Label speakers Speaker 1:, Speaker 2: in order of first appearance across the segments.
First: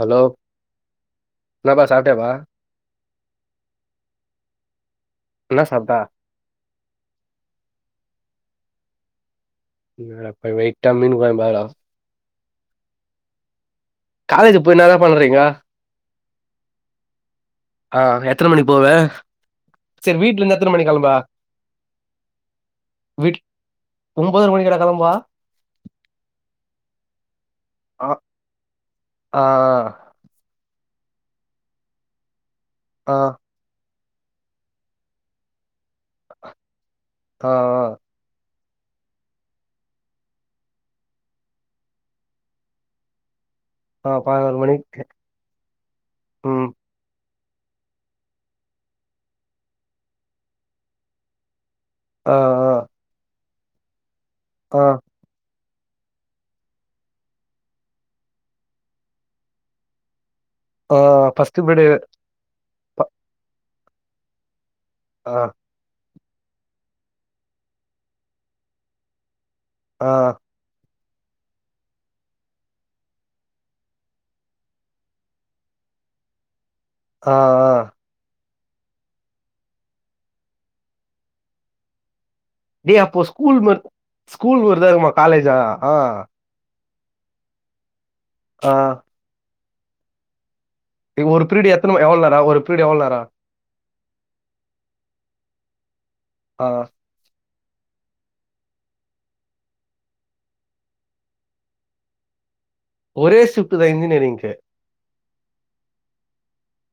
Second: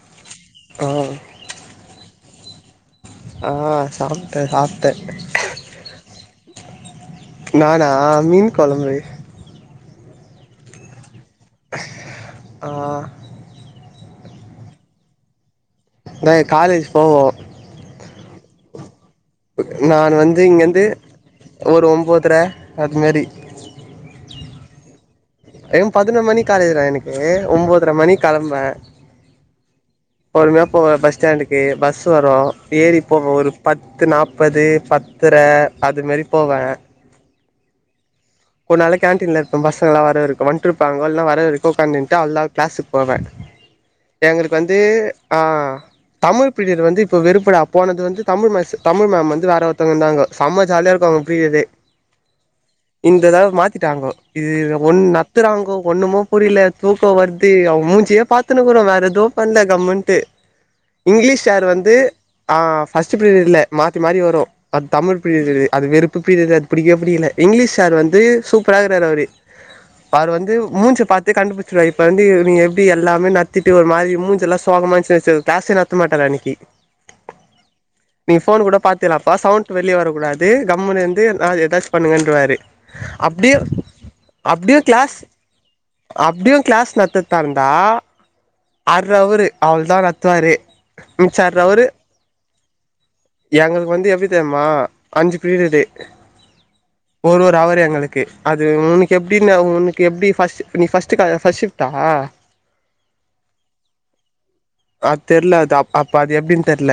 Speaker 1: Hello
Speaker 2: ஆ
Speaker 1: எனப்பா சாப்ட்டியாபா
Speaker 2: ஆ சாப்ட்டே சாப்ட்டே
Speaker 1: என்ன சாப்ட்ட
Speaker 2: நானா மீன் கொழம்பு
Speaker 1: வே வெயிட்டா ஆ மீன் கொளம்ப ஆயிடு
Speaker 2: ஆ
Speaker 1: காலேஜ் போய் என்னத பண்றீங்க
Speaker 2: நாங்க காலேஜ் போவோ
Speaker 1: ஆ எத்ன மணிக்கு போவ
Speaker 2: நான்
Speaker 1: சரி வீட்ல
Speaker 2: வந்து
Speaker 1: இருந்து
Speaker 2: இங்க
Speaker 1: எத்தன
Speaker 2: வந்து
Speaker 1: மணிக்கு கெளம்புவ
Speaker 2: ஒரு ஒம்போத்ர அது மாரி
Speaker 1: ஒம்போத்ரா மணிக்காடா கெளம்புவ
Speaker 2: ஏ பதினொரு மணி காலேஜ்டா எனக்கு ஒன்போதர
Speaker 1: ஆ
Speaker 2: மணி கெளம்புவ
Speaker 1: ஆ
Speaker 2: போ பஸ் ஸ்டாண்டுக்கு பஸ் வரு ஏறி
Speaker 1: ஆ
Speaker 2: போக ஒரு பத் பத்து நாற்பது பத்ர அது மாரி போவ
Speaker 1: ஆ ஆ
Speaker 2: [unintelligible] கேண்டீன்ல இருப்பன் பசங்க எல்லாம் வர இருக்கும் வந்ட்டு இருப்பாங்க இல்ல வர்ற இருக்கும் உக்க்கட்டு அவ்ளா தா கிளாஸுக்கு போவே
Speaker 1: ஆ
Speaker 2: எங்களுக்கு
Speaker 1: பதினோரு
Speaker 2: வந்து
Speaker 1: மணிக்கு
Speaker 2: ஆ தமிழ்
Speaker 1: ம்
Speaker 2: பிடியர் வந்து இப்ப வெறுப் ப்படா போனது வந்து தமிழ் தமிழ் மேம் வந்து வேற ஒருத்தவங்க இருந்தாங்க செம்ம ஜாலியா இருக்கும் அவங்க பீரியட்
Speaker 1: ஆ ஆ
Speaker 2: இந்ததாவ மாத்திட்டாங்கோ இது
Speaker 1: ஆ
Speaker 2: ஒன்னு நத்துறாங்கோ ஒண்ணுமோ புரியல தூக்கம் வருது அவ மூஞ்சியே பாத்துன்னனுக்குறோ வேற எதுவும் பண்ணல கம்மென்ட்டூ
Speaker 1: ஆ
Speaker 2: இங்கிலீஷ்
Speaker 1: ஃபர்ஸ்ட்
Speaker 2: சார் வந்து
Speaker 1: பீரியடு
Speaker 2: ஆ ஃபஸ்ட்ரியர் இல்ல மாற்ற மாி வரும் அது தமிழ்
Speaker 1: ஆ
Speaker 2: பிரீரியடருது அது வெறுப்பு பிரரியர் அது பிடிக்கவே பிடிக்கல இங்கிலீஷ் சார் வந்து சூப்பர்ரா இருக்ககுறாரூ அவரு
Speaker 1: ஆ
Speaker 2: அவரு வந்து மூஞ்ச பாத்து கண்டுபுடிச்ச இப்ப வந்து நீ எப்படி எல்லாமே நத்திட்டு ஒரு மாரி மூஞ்சல்ல சோக [unintelligible] கிளாஸ்ஏ நத்த மாட்டாரு அன்னிக்கி
Speaker 1: ஆ ஆ
Speaker 2: நீங்க போன் கூட பாத்துலாப்பா சவுண்ட் வெளிய வரக்கூடாது கம்முன்னு இருந்து ஆ எதாவது பண்ணுங்க இட்ருவாரு
Speaker 1: டேய் அப்போ ஸ்கூல்
Speaker 2: அப்படியும்
Speaker 1: மட் ஸ்கூல்
Speaker 2: அப்படியும்
Speaker 1: மாரிதா இருக்குமா
Speaker 2: கிளாஸ்
Speaker 1: காலேஜா ஆ
Speaker 2: அப்படியும் கிளாஸ் நத்த தந்தா இருந்தா
Speaker 1: ஆ
Speaker 2: அர்ரு அவரு அவலதா நத்துவாரு
Speaker 1: ஒரு பீரியட் எத்த எவளோரா ஒரு பீரீடு எவ்ள நேர
Speaker 2: எங்களுக்கு வந்து எப்படித்தமா அஞ்சு பீரிடுடு
Speaker 1: ஆ
Speaker 2: ஒரு ஒரு அவர் எங்களுக்கு அது உனக்கு எப்பின்னு உனக்கு எப்படி ஃபர்ஸ்ட் நீ ஃபஸ்டு ஃபர்ஸ்ட் ஷிஃப்டா
Speaker 1: ஒரே சிப்ட் தான் இன்ஜினியரிங்க்கு
Speaker 2: அ தெரியல அது அ அப்ப அது எப்படின்னு தெரில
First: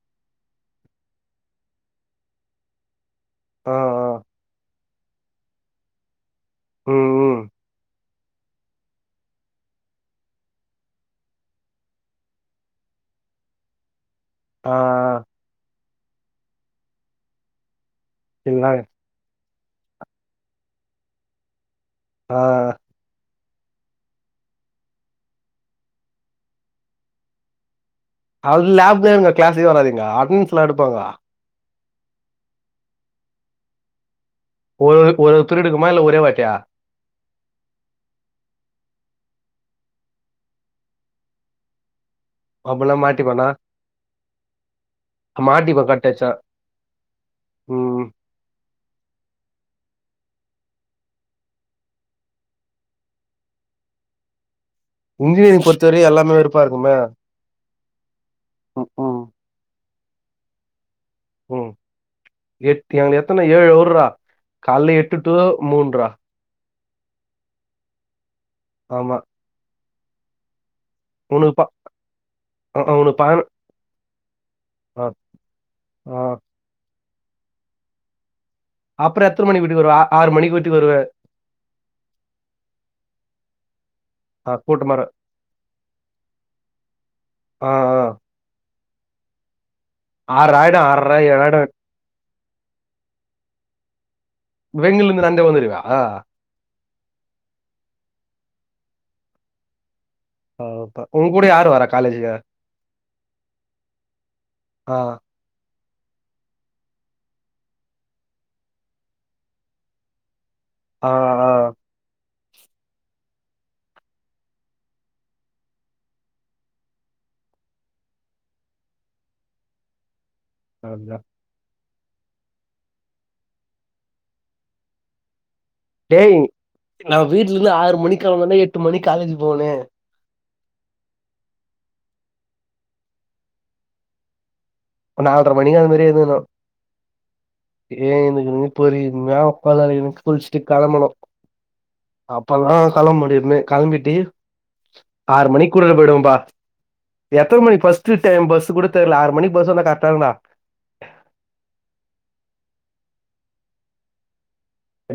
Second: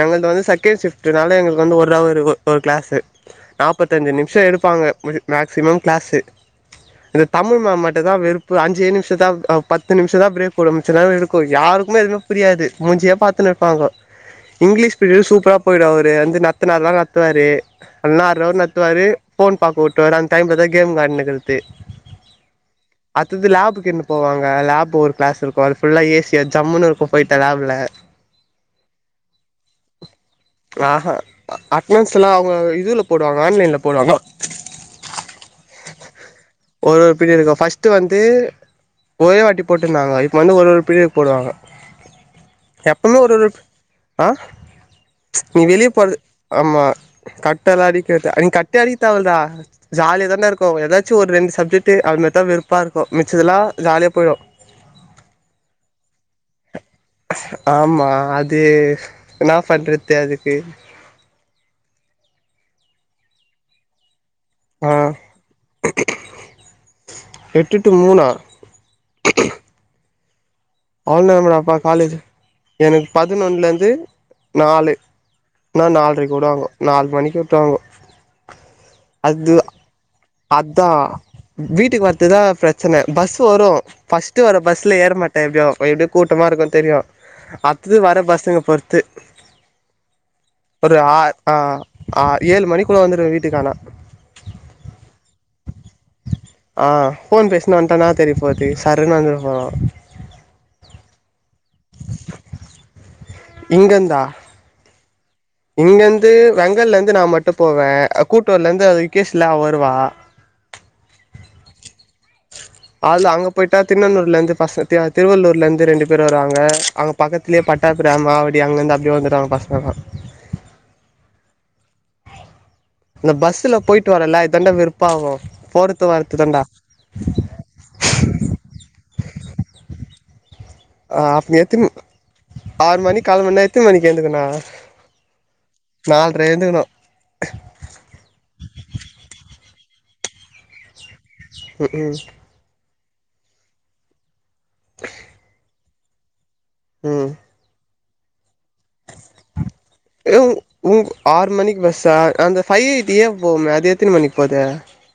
Speaker 2: எங்கல்து வந்து சக் செகன்ட் ஷிஃப்ட்னால எங்களுக்கு வந்து ஒரு அவரு ஒரு கிளாஸு
Speaker 1: ஆ ஆ
Speaker 2: நாற்பத்தஞ்சி நிமிஷம் எடுப்பாங்க முடிஞ் மேக்சிமம் கிளாஸு
Speaker 1: ம்
Speaker 2: இந்த
Speaker 1: ம்
Speaker 2: தமிழ் மேம் ம ட்டுதா வெறுப்பு அஞ்சே நிமிஷதா பத்து நிமிஷதா பிரேக் போடு மிச்ச நேரோ இருக்கு யாருக்குமே எதுமே புரியாது மு ஞ்சியே பாத்துன்னு இருப்பாங்கோ
Speaker 1: ஆ
Speaker 2: இங்கிலீஷ் பீரியட் சூப்பரா போயிடு அவரு வந்து நடத்துனார்னா நடத்துவாரு அண்ணார் ரவுண்ட்
Speaker 1: இதுதாங்க
Speaker 2: நத்துவாரு போன் பாக்க விட்டுருவாரு அந்த டைம்லதா கேம் வெளான்னிக்கிறது
Speaker 1: ஆ
Speaker 2: த்தது லேப்க்கு என்ன போவாங்க லேப் ஒரு கிளாஸ் இருக்கு அது ஃபுல்லா ஏ சியா ஜம்முனு இருக்கு போய்ட்டா லேப்ல
Speaker 1: அது லேப்தானுங்கோ கிளாஸே வராதுங்ளா அட்னன்ஸ் எல்லா எடுப்பாங்ளா
Speaker 2: அட்னன்ஸ் எல்லா அவுங்க இதுல போடுவாங்க ஆன்லைன்ல போடுவாங்க
Speaker 1: ஒரு ஒரு பீரியட் இருக்குமா இல்ல ஒரே வாட்டியா
Speaker 2: ஒரு ஒரு பீரியடுக்கா ஃபர்ஸ்ட்டு வந்து ஒரே வாட்டி போட்டிருந்தாங்க இப்ப வந்து ஒரு ஒரு பீரியடுக்கு போடுவாங்க
Speaker 1: அப்பல்லா
Speaker 2: எப்பமே ஒரு ஒரு
Speaker 1: மாட்டிப்பனா
Speaker 2: ஆ நீ
Speaker 1: மாட்டிப்ப
Speaker 2: வெளிய
Speaker 1: கட்
Speaker 2: போறது
Speaker 1: அடிச்சா
Speaker 2: ஆமா கட்டெல்லா
Speaker 1: ம்
Speaker 2: அடிக்கறது நீங்க கட் அடிக்க தேவல்ல ஜாலியாதானே இருக்கு எதாச்சு ஒரு ரெண்டு சப்ஜெக்ட் அன்னத்த வெருப்பா இருக்கு மிச்சதெல்லா ஜாலியா போயிடு
Speaker 1: இன்ஜினியரிங் பொறுத்தவரையு எல்லாமே வெறுப்பா இருக்குமே
Speaker 2: ஆமா அது
Speaker 1: ம் ம்
Speaker 2: என்னா பண்றது அதுக்கு
Speaker 1: உம் எட்டு எங்க எத்தன ஏழு ஊர்ரா
Speaker 2: ஆ
Speaker 1: கால்ல எட்டு டு மூன்ரா
Speaker 2: எட்டு டூ மூணா
Speaker 1: ஆமா
Speaker 2: அவ்ளோ
Speaker 1: உனக்கு ப
Speaker 2: நேரமடாப்பா காலேஜ்
Speaker 1: அ அ
Speaker 2: எனக்கு
Speaker 1: உனக்கு பதினொ
Speaker 2: பதினொன்னுலந்து நாலு
Speaker 1: ஆ
Speaker 2: நான்னா
Speaker 1: ஆ
Speaker 2: நாலரைக்கு விடுவாங்கோ நால் மணிக்கு விட்டுருவாங்கோ
Speaker 1: அப்புறோ எத்தன மணி வீட்டுக்கு வருவ ஆறு மணிக்கு வீட்டுக்கு
Speaker 2: அதா
Speaker 1: வருவ
Speaker 2: வீட்டுக்கு வர்ரதுதா பிரச்சன பஸ் வொரு ஃபர்ஸ்ட்
Speaker 1: ஆ
Speaker 2: வர்ர
Speaker 1: கூட்டமா
Speaker 2: பஸ்ல
Speaker 1: இரு
Speaker 2: ஏற மாட்டே எப்டியோ எப்டியோ கூட்டமா இருக்கு தெரியு
Speaker 1: ஆ
Speaker 2: அடுத்தது
Speaker 1: ஆ
Speaker 2: வர்ர பஸ்ஸுங்க பொறுத்து
Speaker 1: ஆறு ஆயிடு
Speaker 2: ஒரு
Speaker 1: ஆறரை
Speaker 2: ஆ
Speaker 1: ஏழு
Speaker 2: ஆ
Speaker 1: ஆயிடு
Speaker 2: அ ஏழு மணிக்குள்ள வந்துருவே வீட்டுக்கு ஆனா
Speaker 1: வெங்கிலந்து நடந்தே வந்திருவியா
Speaker 2: ஆ போன் பேசினே வந்ட்டனா தெரிய போது தெரி சர்ன்னு வந்திரபோறோ
Speaker 1: ஓஹோ உன் கூட யாரு வர்ரா காலேஜ்க்கு
Speaker 2: இங்கந்தா
Speaker 1: ஆ
Speaker 2: இங்கிருந்து வெங்கல்லந்து நா மட்டு போவே கூட்டூர்லந்து அந்த விகேஸ்ல்ல அவ வருவா
Speaker 1: ஆ ஆ
Speaker 2: அதுல அங்க போயிட்டா திண்ணணூர்லருந்து பசங் திருவள்ளூர்ல்ல இருந்து ரெண்டு பேரு வர்ராங்க அங்க பக்கத்திலயே பட்டா அப்றோ மறுபடி அங்கிந்து அப்டியே வந்துருவாங்க பசங்கல்லா
Speaker 1: அதா
Speaker 2: இந்த பஸ்ல போயிட்டு வர்ரல்ல இதாண்டா வெருப்பாகு போறத்து
Speaker 1: டேய்
Speaker 2: வரத்துதாண்டா
Speaker 1: நா வீட்ல இந்து ஆறு மணிக் கெளம்புனனா எட்டு மணிக்கு காலேஜ் போகுனு
Speaker 2: அ அப்ப எத்தின் ஆறு மணி கேளம்புனா எத்தின் மணிக்கு எந்துருக்குண்ணு
Speaker 1: நால்ற மணிக்கு அந்த மாரி எந்துக்கணு ஏன் எதுக்குன்னு புரியாம உக்காந்திருக்ன்னு குல்ஸ்டு கெளம்பனு
Speaker 2: ம் ம்
Speaker 1: அப்பல்லா கெளம் முடியுமே கெளம்பிட்டு ஆறு மணிக்கூட போய்டுவன்ப்பா
Speaker 2: ம்
Speaker 1: எத்தன மணிக் ஃபர்ஸ் ட்டு டைம் பஸ் கூட தெர்ல ஆறு மணி
Speaker 2: ஏதோ உங் உங் ஆறு மணிக்கு பஸ்ஸா அந்த ஃபைவ் டியே போவுமே அது எத்தின் மணிக்கு போதெ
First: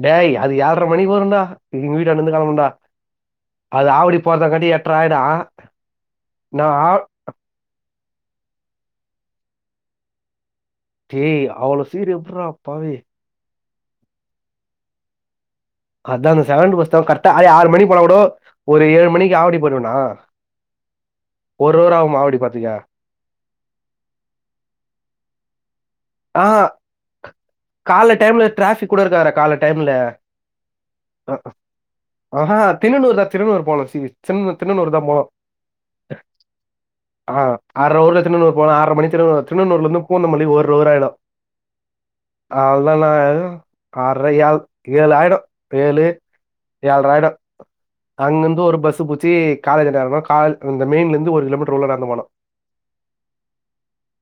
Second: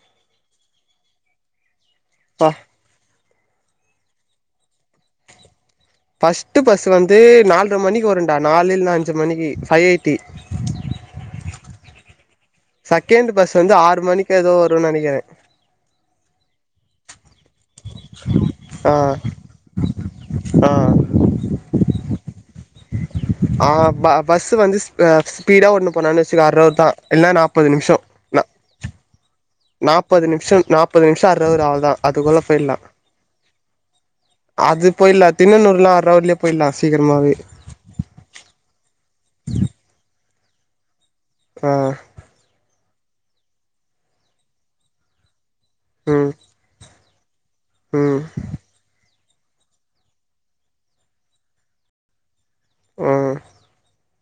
Speaker 1: டேய் அது ஏல்ற மணிக்கு வருண்டா எங்க வீட்டாண்ட இருந்து
Speaker 2: பா
Speaker 1: கெளம்பனுடா அது ஆவடி போறதாங்காட்டி எட்ர ஆயிடு
Speaker 2: ஃபர்ஸ்ட்டு
Speaker 1: நா
Speaker 2: பஸ்
Speaker 1: ஆ
Speaker 2: வந்து நாலர மணிக்கு வருண்டா நாலு இல்லனா அஞ்சு மணிக்கு ஃபைவ் எயிட்டி
Speaker 1: டேய் அவ்ளோ சீக்கிரோ எப்புறா
Speaker 2: செகண்ட் பஸ் வந்து ஆறு மணிக்கு எதோ வரு நெனைக்கறே
Speaker 1: அதா அந்த செகண்ட் பஸ்தா கரெட் டா ஆறு மணிக்கு போல வடு ஒரு ஏழு
Speaker 2: ஆ
Speaker 1: மணிக்கு ஆவடி போய்ருவனா
Speaker 2: ஆ
Speaker 1: ஒரு அவர் ஆகுமா ஆவடி போறதுக்கு
Speaker 2: ஆ ப பஸ்சு வந்து ஸ்பீ ஸ்பீடா ஓட்னு போனானு வச்சுக்கோ
Speaker 1: ஆ
Speaker 2: அர் அவ்ரு தா இல்ல நா ப்பது நிமிஷோ
Speaker 1: கால
Speaker 2: நா
Speaker 1: டைம்ல டிராபிக் கூட இருக்காதுடா கால டைம்ல
Speaker 2: நாப்பது நிம்ஷ நாப்பது நிம்ஷ அர் அவ்ரு அவ்ள்தா அதுக்குள்ள
Speaker 1: ஆஹா
Speaker 2: போய் டலா
Speaker 1: திருநூறு தான் திருநூறு போனோம் சி திருநூ-
Speaker 2: அது
Speaker 1: திருநூறு தான் போனோம்
Speaker 2: போயிலா தின்னனூறுலா அர் அவர்லயே போயிர்லா சீக்கரமாவே
Speaker 1: அர் அவர்ல திருண்ணனூறு போனா ஆர்ற மணி திருண் திருண்ணனூர்ல இருந்து பூந்தமல்லி ஒரு அவர் ஆயிடு
Speaker 2: ஆ
Speaker 1: அவ்ளதா நா எது ஆர்ற யா ஏழு ஆயிடு ஏழு
Speaker 2: ம்
Speaker 1: ஏழ்ற ஆயிடு
Speaker 2: ம்
Speaker 1: அங்கருந்து ஒரு பஸ்சு புச் சு காலேஜ்ல எறங்கணு காலேஜ் இந்த மெயின்லருந்து ஒரு கிலோமீட்டர் உள்ள நடந்து போனு
Speaker 2: ம்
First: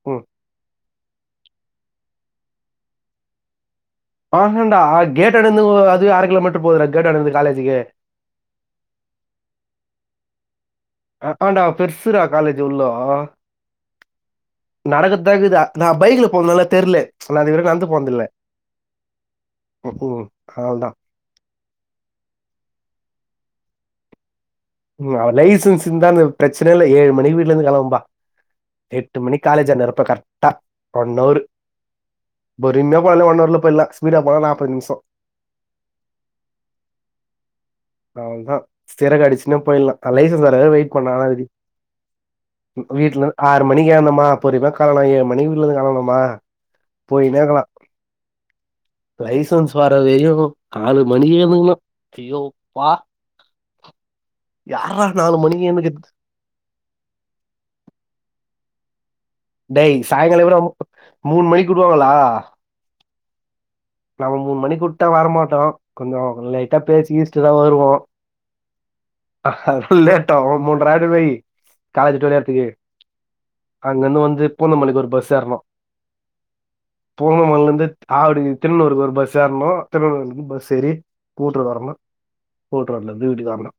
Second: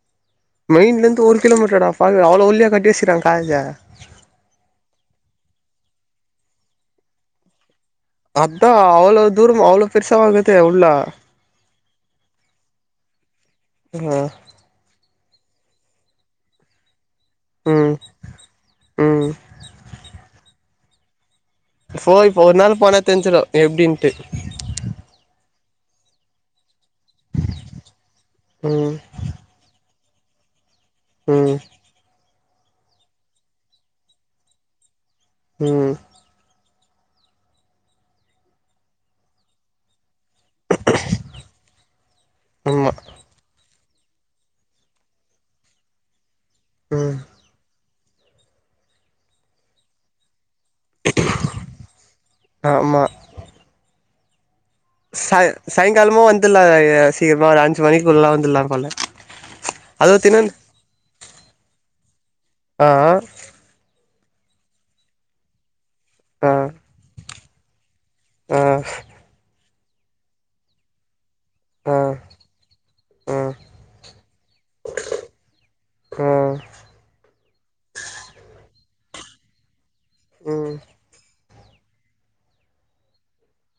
Speaker 1: ம்
Speaker 2: மெயின்ல இருந்து ஒரு கிலோமீட்டராடா பாவி அவ்ளோ உள்ளையா கட்டி வச்சுருக்காங் காலேஜ
Speaker 1: ஆஹ்ஹண்டா கேட் ட்ட இருந்து அதுவே அர கிலோமீட்டர் போகுதுடா கேட்டான்டயிருந்து காலேஜிக்கு
Speaker 2: அதா அவ்ளோ தூர்ம அவ்ளோ பெர்சாவ இக்குது
Speaker 1: ஹ்க்குன்டா பெருசுடா காலேஜ் உள்ளு
Speaker 2: ம்
Speaker 1: க்குதா நா பைக்ல போனதுனால தெர்லே நா இது வரைக்கு நடந்து
Speaker 2: ம்
Speaker 1: போன்து இல்ல
Speaker 2: ம்
Speaker 1: ம்க்கு அவ்ளுதா
Speaker 2: இப்போ இப்ப ஒரு நாள் போனா தெரிஞ்சிடு எப்டின்ட்டு
Speaker 1: ம் அவ லைசன்ஸ் இருந்தா ந்த ப்ரச்சனையே இல்லே ஏழு மணிக்கு வீட்லருந்து கெளம்பபா
Speaker 2: ம்
Speaker 1: எட்டு மணிக்கு காலேஜ் அங்கிருப்ப கர்ட்டா ஒண்ணவரு
Speaker 2: ம்
Speaker 1: பொறுமையா போனினா ஒண்ணவர்ல போயிர்லா ஸ்பீடா போன நாப்பது நிம்ஷோ
Speaker 2: ம்
Speaker 1: அவள்தா சிறகு அடிச்சுனே போயிர்லா லைசன்ஸ் வரவரையு வெயிட் பண்ணனு அதா விதி
Speaker 2: ஆமா
Speaker 1: வீட்லர்ந் ஆறு மணிக்கேர்னமா பொருமயா காலணா ஏழு மணிக்கு வீட்லந்து கெளம்பனமா
Speaker 2: ம்
Speaker 1: போய்கினேக்கலா லைசன்ஸ் வர வெயு நாலு மணிக்கு எழுந்துகனு ஐயோ ப்பா
Speaker 2: ஆமா
Speaker 1: யார்றா நாலு
Speaker 2: சாய
Speaker 1: மணிக்கு எழுந்துக்கறது
Speaker 2: சாய்ங்காலமு வந்துடலா சீக்கிரமா ஒரு அஞ்சு மணிக்கு உள்ள வந்துடலா போல
Speaker 1: டெய்
Speaker 2: அதுவு
Speaker 1: சாயங்கால
Speaker 2: தின்னன்
Speaker 1: எப்பர்றா மூ மூணு மணிக்கு உடுவாங்களா
Speaker 2: ஆ
Speaker 1: நம்ம மூணு மணிக்குட்டா வர மாட்டோ கொஞ்ச
Speaker 2: ஆ
Speaker 1: லைட்டா பேசு கீஸ்ட் தா வருவோ
Speaker 2: ஆ
Speaker 1: லேட்டாவு மூன்ற ஆயிடுன் வெய்
Speaker 2: ஆ
Speaker 1: காலேஜுட்டு வெளிய வரதுக்கு
Speaker 2: ஆ
Speaker 1: அங்கிருந்து வந் து பூந்தமல்லிக்கு ஒரு பஸ் ஏறனு
Speaker 2: ஆ
Speaker 1: பூந்தமல்லில இருந்து ஆவடி திருநூறுக்கொரு பஸ் ஏறனு திருணன்னூறுலர்ந்து பஸ்
Speaker 2: ம்
Speaker 1: ஏறி கூட்ரோடு வரணு கூட்ரோட்லந்து வீட்டுக்கு வரணு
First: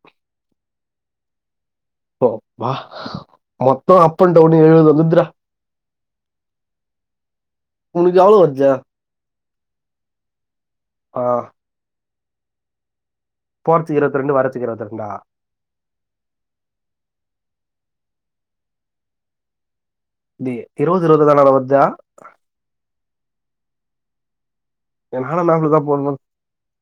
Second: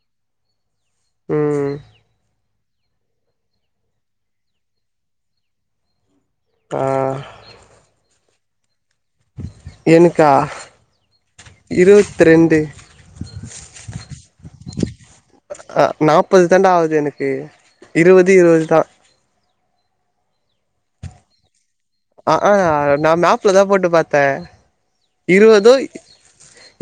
Speaker 2: ம்
Speaker 1: அப்பா மொத்த அப் அண்ட் டவுன் எழுபது வந்துரா
Speaker 2: ஆ
Speaker 1: உனக்கு எவ்ள வருது
Speaker 2: எனுக்கா இருவத்ரெண்டு
Speaker 1: போறதுக்கு இருபத்தி ரெண்டு வரதுக்கு இருபத்தி ரெண்டா
Speaker 2: அ நாப்பது தாண்டா ஆவுது எனுக்கு இருவது இருவது தா
Speaker 1: டே இருவது இருவதுதானாடா வர்ஜா
Speaker 2: அ ஆ நா மேப்லதா போட்டு பாத்த
Speaker 1: என்னால்
Speaker 2: இருவது
Speaker 1: மேப்ல தான் போடணும்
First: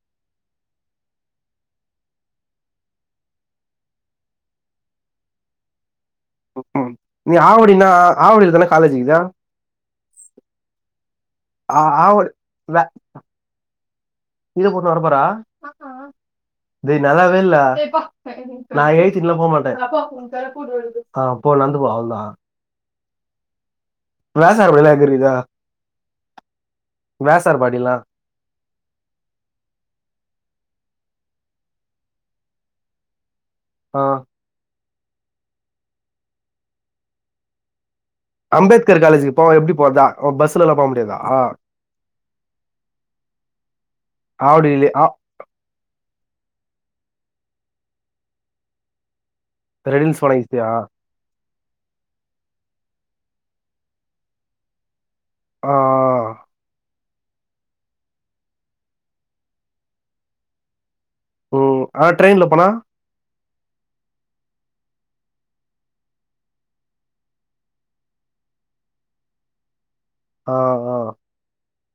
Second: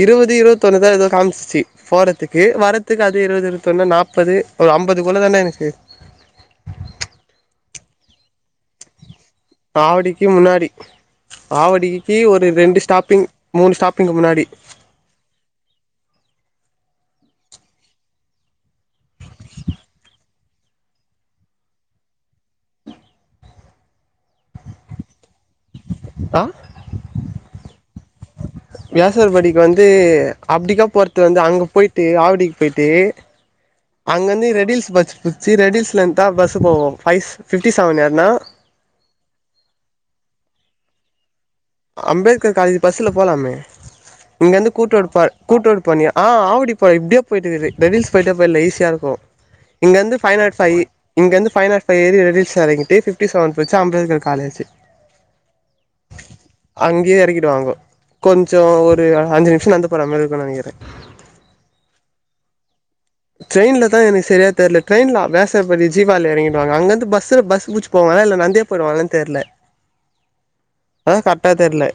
Speaker 2: இருவது இருவத்தொண்ணுதா எதோ காம்சிச்சு போறத்துக்கு வரதுக்கு அது இருபது இருபத்தொன்னு நாப்பது ஒரு அம்பதுக்குள்ள தான இருந்ச்சு
Speaker 1: ம் நீ ஆவடினா ஆவடில தான காலேஜ் இருக்குது
Speaker 2: ஆவடிக்கு முன்னாடி
Speaker 1: ஆ
Speaker 2: ஆவடிக்கு
Speaker 1: ஆவடி
Speaker 2: ஒரு
Speaker 1: வே
Speaker 2: ரெண்டு ஸ்டாப்பிங் மூணு ஸ்டாப்பிங்கு முன்னாடி
Speaker 1: இத போட்னு வர போறா [unintelligible] நல்லாவே இல்ல நா எய்ன்சுட்டுலா போ மாட்டே ஆ போ நடந்து போ சொல்டா வேசார் பாடிலா எங்கிருக்குது
Speaker 2: ஆ
Speaker 1: வேசார் பாடில்லா
Speaker 2: வியாசர் பாடிக்கு வந்து அப்டிக்கா போறது வந்து அங்க போய்ட்டு ஆவடிக்கு போய்ட்டு
Speaker 1: ஆ
Speaker 2: அங்க வந்து ரெடில்ஸ் பஸ் புடிச்சு ரெடில்ஸ்லந்து தா பஸ் போவும் ஃபை ஃபிஃப்டி செவன் ஏறுனா
Speaker 1: அம்பேத்கர் காலேஜுக்கு போவோ எப்டி போறதா பஸ்ல எல்லா போ முடியாதா
Speaker 2: அம்பேத்கர் காலேஜ் பஸ்ல போலாமே இங்க வந்து
Speaker 1: ஆவடிலே
Speaker 2: கூட்ரோ
Speaker 1: ஆ
Speaker 2: ப கூட்ரோட் பண்ணிய ஆ ஆவடி ப இப்டியே போயிட்டுருக்குது டவில்ஸ் போய்ட்டா போயிலா ஈஸியா இருக்கு இங்க வந்து
Speaker 1: ரெடில்ஸ்
Speaker 2: ஃபை
Speaker 1: போனா
Speaker 2: நாட்
Speaker 1: ஈஸியா
Speaker 2: ஃபை இங்க வந்து ஃபை நாட் ஃபை ஏறி ரெஜிஸ்டர் எறங்கிட்டு ஃபிஃப்டி செவன் போச்சு அம்பேத்கர் காலேஜி
Speaker 1: ஆ ஆ
Speaker 2: அங்கேயே எறக்கிடுவாங்கோ கொஞ்சோ ஒரு அஞ்சு நிமிஷம் நடந்து போற மாரி இருக்கு நெனைக்கிறே
Speaker 1: ம் ஆ ட்ரெயின்ல போனா
Speaker 2: ட்ரென்ய்ல தா எனக்கு சரியா தெரில ட்ரென்ய்லா வியாசர்பாடி ஜீவால எறங்கிடுவாங்க அங்கருந்து பஸ்ல பஸ் புச்சு போவாங்க இல்ல நந்தே போயிடுவாங்கலான் தெரில
Speaker 1: ஆ
Speaker 2: அதா கரெக்டா தெரில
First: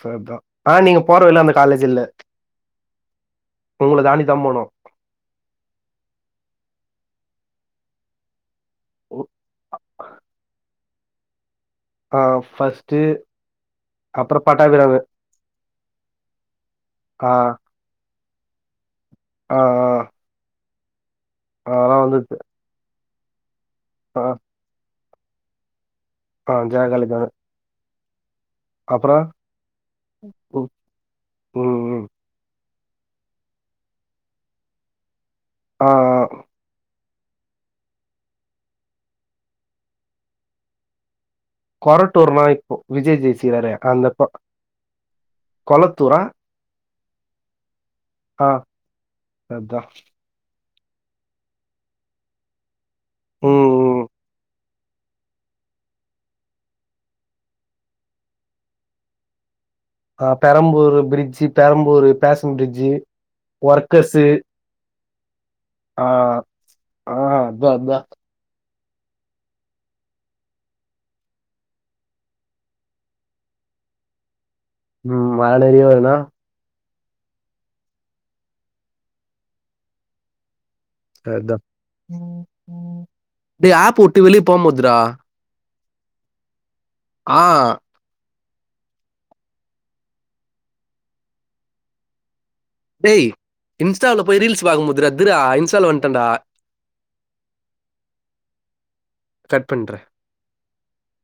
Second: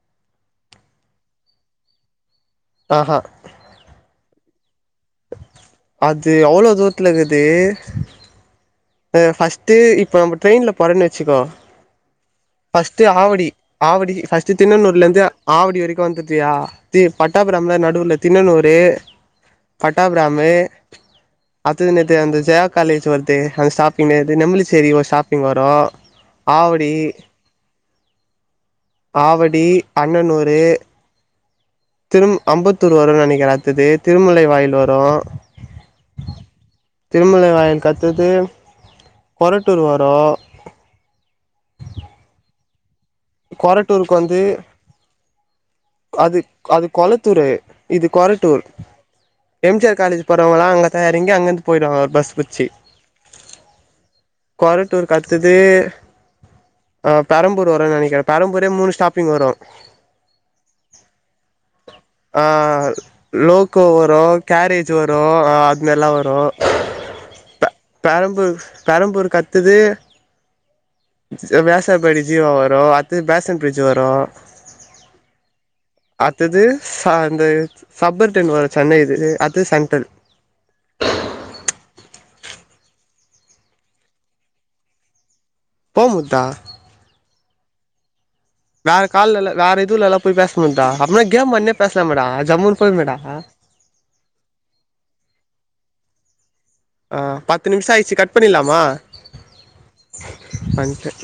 Speaker 1: சரிதா ஆனா நீங்க போற வழில அந்த காலேஜ் இல்ல
Speaker 2: ஆஹா
Speaker 1: உங்கள தான்டிதா போணும்
Speaker 2: அது அவ்ளோ தூரத்துலக்குது ஃபர்ஸ்ட் இப்ப நம்ம ட்ரெயின்ல போறோன்னு வச்சுக்கோ
Speaker 1: ஆ
Speaker 2: ஃபஸ்ட்டு ஆவடி ஆவடி
Speaker 1: அப்றோ
Speaker 2: ஃபஸ்ட்
Speaker 1: பட்டாபிராமு
Speaker 2: தின்னணூர்ல இருந்து ஆவடி வரைக்கு வந்துதியா இது
Speaker 1: ஆ
Speaker 2: பட்டா நம்ம நடுவுல தின்னனூறு
Speaker 1: ஆ ஆ
Speaker 2: பட்டாபிராமு அது
Speaker 1: அதெல்லாம்
Speaker 2: என்னது
Speaker 1: வந்து
Speaker 2: அந்த ஜெயா காலேஜ் வருது அந்த ஸ்டாப்பிங்
Speaker 1: ஆ
Speaker 2: இது நெம்ப்லிச்சேரி ஒரு ஸ்டாப்பிங் வரு
Speaker 1: ஆ ஜெயா காலேஜ் தா
Speaker 2: ஆவடி அண்ணனூறு
Speaker 1: ம் ம் ம்.
Speaker 2: திரு அம்பத்தூர் வருனு நெனைக்கிரறே அத்தது திருமலைவாயில் வரும்
Speaker 1: ஆ ஆ
Speaker 2: திருமலைவாயில் அட்த்தது கொரட்டூர் வரு
Speaker 1: கொரட்டூர்னா இப்போ விஜய் ஜெயசீலரு அந்த
Speaker 2: கொரட்டூருக்கு
Speaker 1: கொ
Speaker 2: வந்து
Speaker 1: கொளத்தூரா
Speaker 2: அது அதுக் கொளத்தூரு இது
Speaker 1: ஆ
Speaker 2: கொரட்டூர் எம் ஜி
Speaker 1: அதான்
Speaker 2: ஆர் காலேஜ் போறவங்களா அங்க தா எறங்கி அங்கேருந்து போயிடுவாங்க ஒரு பஸ் புச்சு
Speaker 1: ம் ம்
Speaker 2: கொரட்டூருக்கு அத்தது அ பெரம்பூர் வரு நெனைக் க்றே பெரம்பூரே மூணு ஸ்டாப்பிங் வரும்
Speaker 1: ஆ பெரம்பூர் பிரிட்ஜ் பெரம்
Speaker 2: ஆ லோக்கோ வரு
Speaker 1: ஒர்க்கர்ஸு
Speaker 2: கேரேஜ் வரு ஆ
Speaker 1: ஆ
Speaker 2: அங்கல்லா வரு
Speaker 1: ஆ அதா அதா
Speaker 2: பெரம்பூர்க்கு அட்த்தது வியாசர்பாடி ஜீவா வரு அட்த்தது பேசன் பிரிட்ஜ் வரு
Speaker 1: ம் மழையு வேனா
Speaker 2: அடுத்தது ச அந்த சப்பர் டென் வரு சென்னை இது அது சென்ட்ரல்
Speaker 1: அதா டேய் ஆப்ப உட்டு வெளிய போமாதுட்ரா
Speaker 2: போம்முதா
Speaker 1: ஆ
Speaker 2: வேற கால்லல வேற இதுலல்லா போய் பேச முடிதா அப்பனா கேம் வெளான்னே பேசலாமேடா ஜம்முன்னு போய்மேடா
Speaker 1: டேய் இன்ஸ்டால போய் ரீல்ஸ் பகும் முதுதுரா இன்ஸ்டால வந்ட்டடா
Speaker 2: ஆ பத்து நிமிஷம் ஆயிடுச்சு கட் பண்ணிலாமா
Speaker 1: கட் பண்றேன்
Speaker 2: பஞ்ச